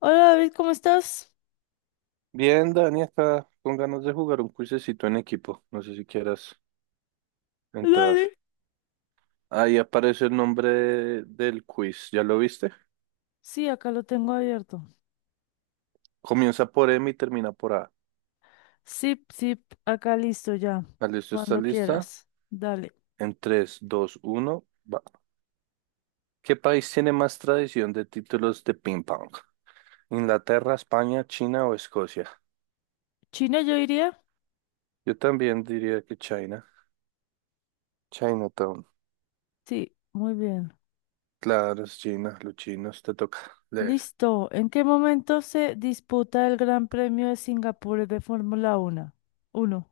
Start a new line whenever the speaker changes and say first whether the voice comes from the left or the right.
left: Hola David, ¿cómo estás?
right: Bien, Dani, acá con ganas de jugar un cuisecito en equipo. No sé si quieras entrar.
left: Dale.
right: Ahí aparece el nombre del quiz. ¿Ya lo viste?
left: Sí, acá lo tengo abierto.
right: Comienza por M y termina por A.
left: Zip, zip, acá listo ya.
right: Ah, ¿listo? ¿Estás
left: Cuando
right: lista?
left: quieras. Dale.
right: En tres, dos, uno, va. ¿Qué país tiene más tradición de títulos de ping pong? ¿Inglaterra, España, China o Escocia?
left: ¿China yo iría?
right: Yo también diría que China. Chinatown.
left: Sí, muy bien.
right: Claro, es China, los chinos, te toca leer.
left: Listo. ¿En qué momento se disputa el Gran Premio de Singapur de Fórmula Uno? Uno.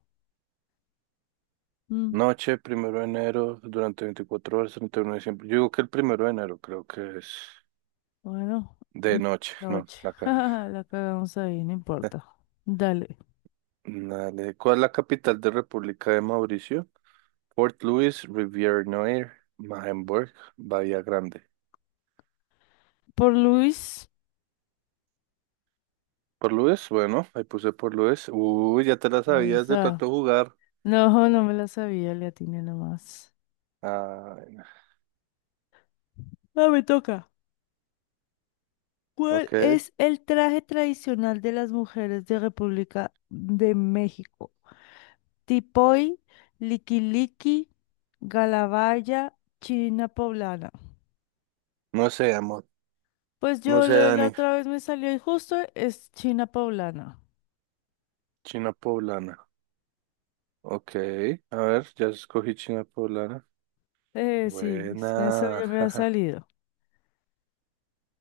left: Mm,
right: Noche, primero de enero, durante 24 horas, 31 de diciembre. Yo digo que el primero de enero creo que es
left: bueno, mm,
right: de noche. No,
left: noche. Jajaja, la cagamos ahí, no importa. Dale.
right: Dale. ¿Cuál es la capital de República de Mauricio? Port Louis, Rivière Noire, Marenburg, Bahía Grande.
left: Por Luis.
right: Por Louis, bueno, ahí puse por Louis. Uy, ya te la sabías de tanto
left: Esa.
right: jugar.
left: No, no me la sabía, le atiné nomás.
right: Ah,
left: Ah, me toca. ¿Cuál
right: ok.
left: es el traje tradicional de las mujeres de República de México? Tipoy, liquiliqui, galabaya, china poblana.
right: No sé, amor.
left: Pues
right: No sé,
left: la
right: Dani.
left: otra vez me salió y justo es china poblana.
right: China poblana. Ok. A ver, ya escogí China poblana.
left: Sí, es que eso
right: Buena.
left: ya me ha salido.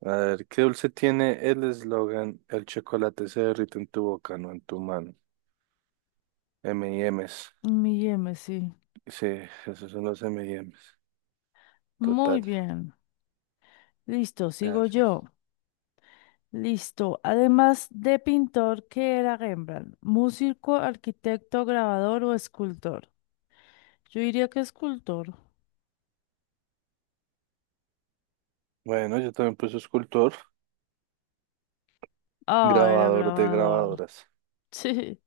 right: A ver, ¿qué dulce tiene el eslogan? El chocolate se derrite en tu boca, no en tu mano. M M&M's.
left: Mi M, sí.
right: Sí, esos son los M M&M's.
left: Muy
right: Total,
left: bien. Listo, sigo
right: gracias.
left: yo. Listo. Además de pintor, ¿qué era Rembrandt? ¿Músico, arquitecto, grabador o escultor? Yo diría que escultor.
right: Bueno, yo también puse escultor,
left: Ah, era
right: grabador de
left: grabador.
right: grabadoras.
left: Sí.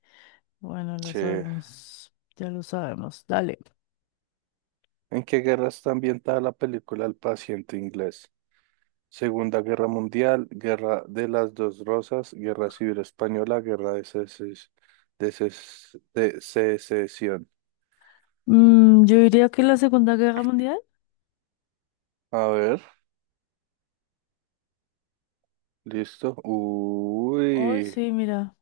left: Bueno, lo
right: Sí.
left: sabemos. Ya lo sabemos. Dale.
right: ¿En qué guerra está ambientada la película El paciente inglés? Segunda Guerra Mundial, Guerra de las Dos Rosas, Guerra Civil Española, Guerra de de Secesión.
left: Yo diría que la Segunda Guerra Mundial.
right: A ver, listo.
left: Oh,
right: Uy.
left: sí, mira.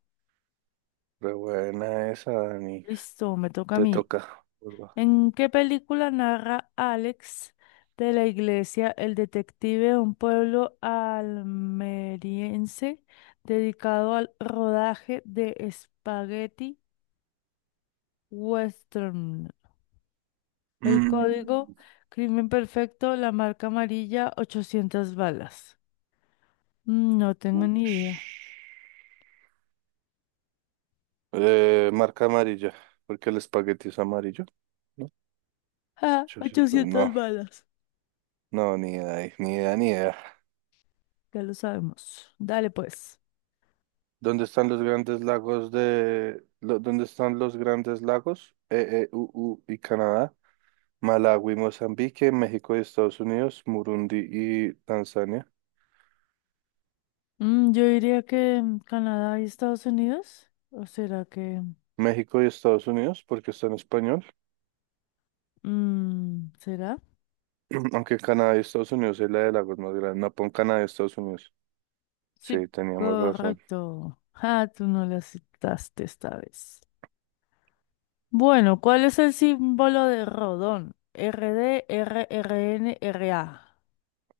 right: Re buena esa, Dani.
left: Listo, me toca a
right: Te
left: mí.
right: toca. Urba.
left: ¿En qué película narra Alex de la Iglesia, el detective de un pueblo almeriense dedicado al rodaje de Spaghetti Western? El
right: Mm,
left: código, crimen perfecto, la marca amarilla, 800 balas. No tengo ni
right: ush.
left: idea.
right: Marca amarilla, porque el espagueti es amarillo. ¿No?
left: Ah,
right: 800, no,
left: 800 balas.
right: no, ni idea, ahí, ni idea, ni idea.
left: Ya lo sabemos. Dale pues.
right: ¿Dónde están los grandes lagos? EE. UU. Y Canadá, Malawi, Mozambique, México y Estados Unidos, Murundi y Tanzania.
left: Yo diría que Canadá y Estados Unidos. ¿O será que...
right: México y Estados Unidos, porque está en español.
left: ¿será?
right: Aunque Canadá y Estados Unidos es la de lagos más grande. No, pon Canadá y Estados Unidos.
left: Sí,
right: Sí, teníamos razón.
left: correcto. Ah, tú no le aceptaste esta vez. Bueno, ¿cuál es el símbolo de Rodón? R D, R R D N R A.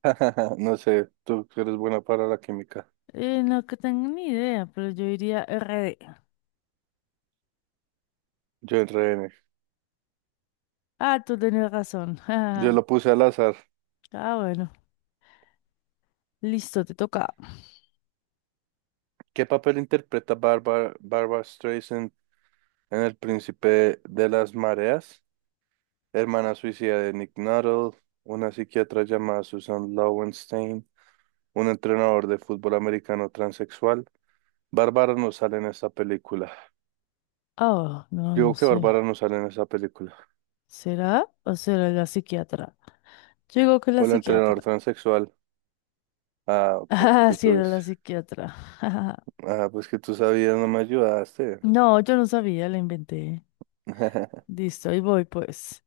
right: No sé, tú que eres buena para la química.
left: No que tengo ni idea, pero yo diría RD.
right: Yo en RN.
left: Ah, tú tenías razón.
right: Yo lo puse al azar.
left: Ah, bueno. Listo, te toca.
right: ¿Qué papel interpreta Barbara Streisand en El Príncipe de las Mareas? Hermana suicida de Nick Nuttall, una psiquiatra llamada Susan Lowenstein, un entrenador de fútbol americano transexual. Bárbara no sale en esta película.
left: Oh, no, no
right: Digo que
left: sé.
right: Bárbara no sale en esa película.
left: ¿Será o será la psiquiatra? Yo digo que la
right: O el entrenador
left: psiquiatra.
right: transexual. Ah, ok,
left: Ah,
right: te
left: sí,
right: tuve.
left: era la psiquiatra.
right: Ah, pues que tú sabías, no me ayudaste.
left: No, yo no sabía, la inventé. Listo, y voy pues.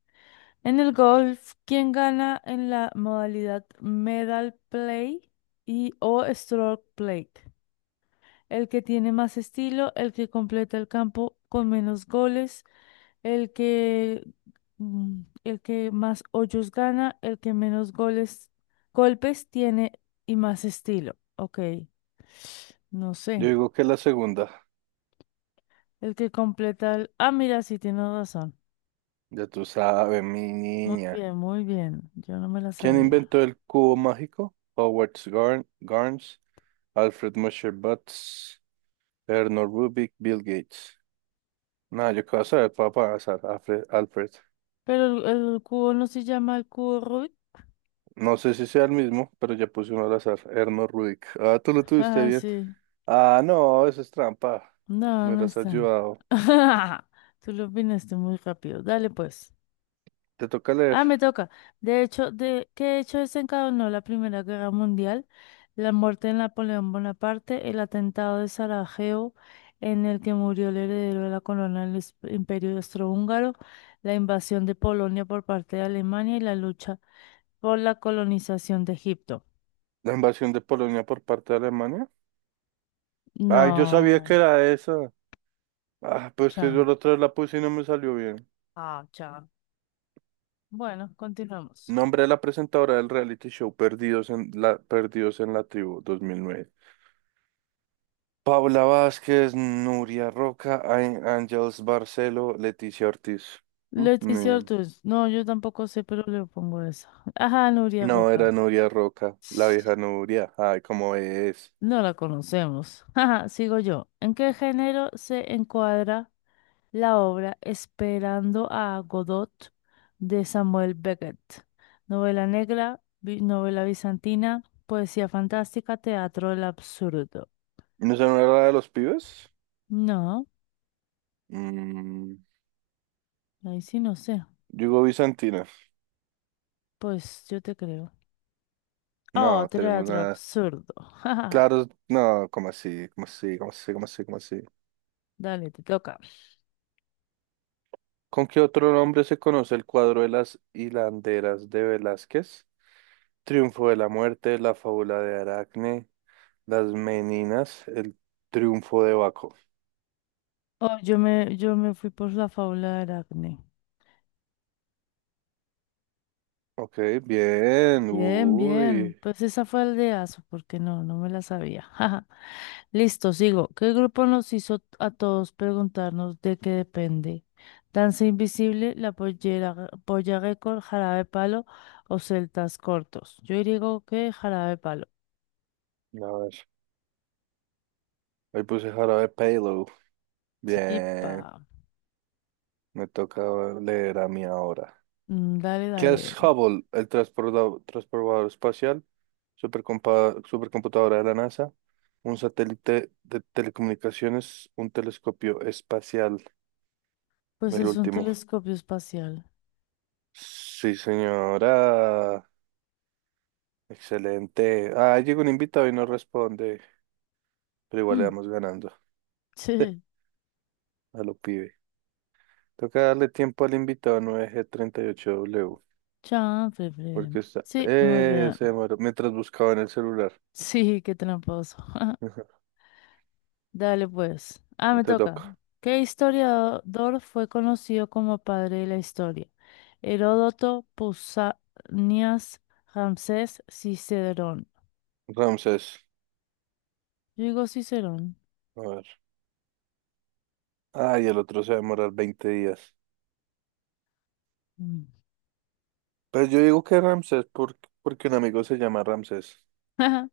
left: En el golf, ¿quién gana en la modalidad medal play y o stroke play? ¿El que tiene más estilo, el que completa el campo con menos goles, el que, el que más hoyos gana, el que menos goles, golpes tiene y más estilo? Ok, no
right: Yo
left: sé.
right: digo que la segunda.
left: El que completa el... Ah, mira, sí, tienes razón.
right: Ya tú sabes, mi
left: Muy
right: niña.
left: bien, muy bien. Yo no me la
right: ¿Quién
left: sabía.
right: inventó el cubo mágico? Howard Garns, Alfred Musher Butts, Erno Rubik, Bill Gates. No, yo qué vas a ver, papá, azar, Alfred, Alfred.
left: Pero el, el cubo no se llama el cubo Rubik.
right: No sé si sea el mismo, pero ya puse uno al azar, Erno Rubik. Ah, tú lo tuviste
left: Ah,
right: bien.
left: sí.
right: Ah, no, eso es trampa.
left: No,
right: Me
left: no
right: hubieras
left: está.
right: ayudado.
left: Tú lo opinaste muy rápido. Dale pues.
right: Te toca leer.
left: Ah, me toca. ¿Qué hecho desencadenó la Primera Guerra Mundial? La muerte de Napoleón Bonaparte, el atentado de Sarajevo, en el que murió el heredero de la corona del Imperio Austrohúngaro, la invasión de Polonia por parte de Alemania y la lucha por la colonización de Egipto.
right: La invasión de Polonia por parte de Alemania. Ay, yo sabía que
left: No,
right: era esa. Ah, pues que yo
left: cha.
right: la otra vez la puse y no me salió bien.
left: Ah, cha. Bueno, continuamos.
right: Nombre de la presentadora del reality show Perdidos en la Tribu 2009. Paula Vázquez, Nuria Roca, Ángels Barcelo, Leticia Ortiz. Mm, ni
left: Leticia
right: idea.
left: Ortiz. No, yo tampoco sé, pero le pongo esa. Ajá, Nuria
right: No, era
left: Roca.
right: Nuria Roca, la vieja Nuria. Ay, cómo es.
left: No la conocemos. Ajá, sigo yo. ¿En qué género se encuadra la obra Esperando a Godot de Samuel Beckett? Novela negra, novela bizantina, poesía fantástica, teatro del absurdo.
right: ¿No se no era la de los pibes?
left: No,
right: Mm,
left: ahí sí no sé.
right: Yugo Bizantina.
left: Pues yo te creo. Oh,
right: No, tenemos
left: teatro
right: nada.
left: absurdo.
right: Claro, no, ¿cómo así? ¿Cómo así? ¿Cómo así? ¿Cómo así? ¿Cómo así?
left: Dale, te toca.
right: ¿Con qué otro nombre se conoce el cuadro de las hilanderas de Velázquez? Triunfo de la muerte, la fábula de Aracne, las Meninas, el triunfo de Baco.
left: Oh, yo me fui por la fábula de Aracne.
right: Ok, bien,
left: Bien, bien.
right: uy,
left: Pues esa fue el de aso porque no me la sabía. Jaja. Listo, sigo. ¿Qué grupo nos hizo a todos preguntarnos de qué depende? Danza Invisible, La Pollera, Polla Récord, Jarabe de Palo o Celtas Cortos. Yo digo que Jarabe de Palo.
right: a ver, ahí puse jarabe payload,
left: Sí,
right: bien,
left: pa.
right: me toca leer a mí ahora.
left: Dale,
right: ¿Qué es
left: dale.
right: Hubble? ¿El transportador, espacial, supercomputadora de la NASA, un satélite de telecomunicaciones, un telescopio espacial?
left: Pues
right: El
left: es un
right: último.
left: telescopio espacial.
right: Sí, señora. Excelente. Ah, llegó un invitado y no responde, pero igual le
left: Mm,
right: vamos ganando.
left: sí,
right: A lo pibe. Toca darle tiempo al invitado 9G38W
left: chanfle, fre.
right: porque está...
left: Sí, muy bien.
right: Se demoró mientras buscaba en el celular.
left: Sí, qué tramposo.
right: Ajá,
left: Dale pues. Ah, me
right: te
left: toca.
right: toca.
left: ¿Qué historiador fue conocido como padre de la historia? Heródoto, Pausanias, Ramsés, Cicerón.
right: Ramses.
left: Yo digo Cicerón.
right: A ver. Ah, y el otro se va a demorar 20 días.
left: Mm.
right: Pues yo digo que Ramses, porque un amigo se llama Ramses.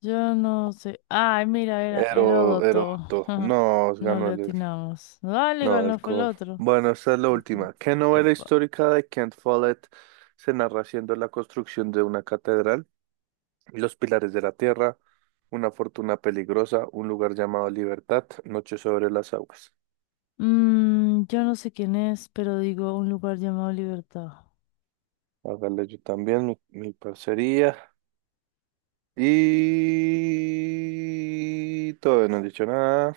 left: Yo no sé. Ay, mira, era
right: Ero,
left: Heródoto.
right: Eroto. No,
left: No
right: ganó
left: le
right: el.
left: atinamos. Dale,
right: No,
left: no fue el
right: alcohol.
left: otro.
right: Bueno, esta es la
left: Ya está.
right: última. ¿Qué novela
left: Epa.
right: histórica de Kent Follett se narra siendo la construcción de una catedral? ¿Los pilares de la tierra, una fortuna peligrosa, un lugar llamado Libertad, Noche sobre las aguas?
left: Yo no sé quién es, pero digo un lugar llamado Libertad.
right: Hágale, yo también, mi parcería. Y todavía no he dicho nada.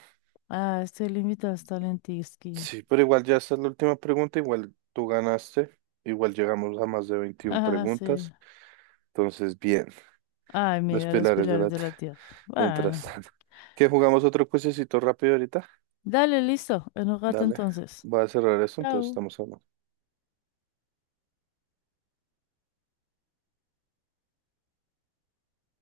left: Ah, este límite está en Tisky.
right: Sí, pero igual ya esta es la última pregunta. Igual tú ganaste. Igual llegamos a más de 21
left: Ah, sí.
right: preguntas. Entonces, bien,
left: Ay,
right: los
left: mira, los
right: pilares de
left: pilares
right: la
left: de
right: tierra.
left: la tierra.
right: Mientras
left: Bueno,
right: tanto, ¿qué jugamos otro cuesecito rápido ahorita?
left: dale, listo. En un rato
right: Dale,
left: entonces.
right: voy a cerrar eso, entonces
left: Chao.
right: estamos hablando.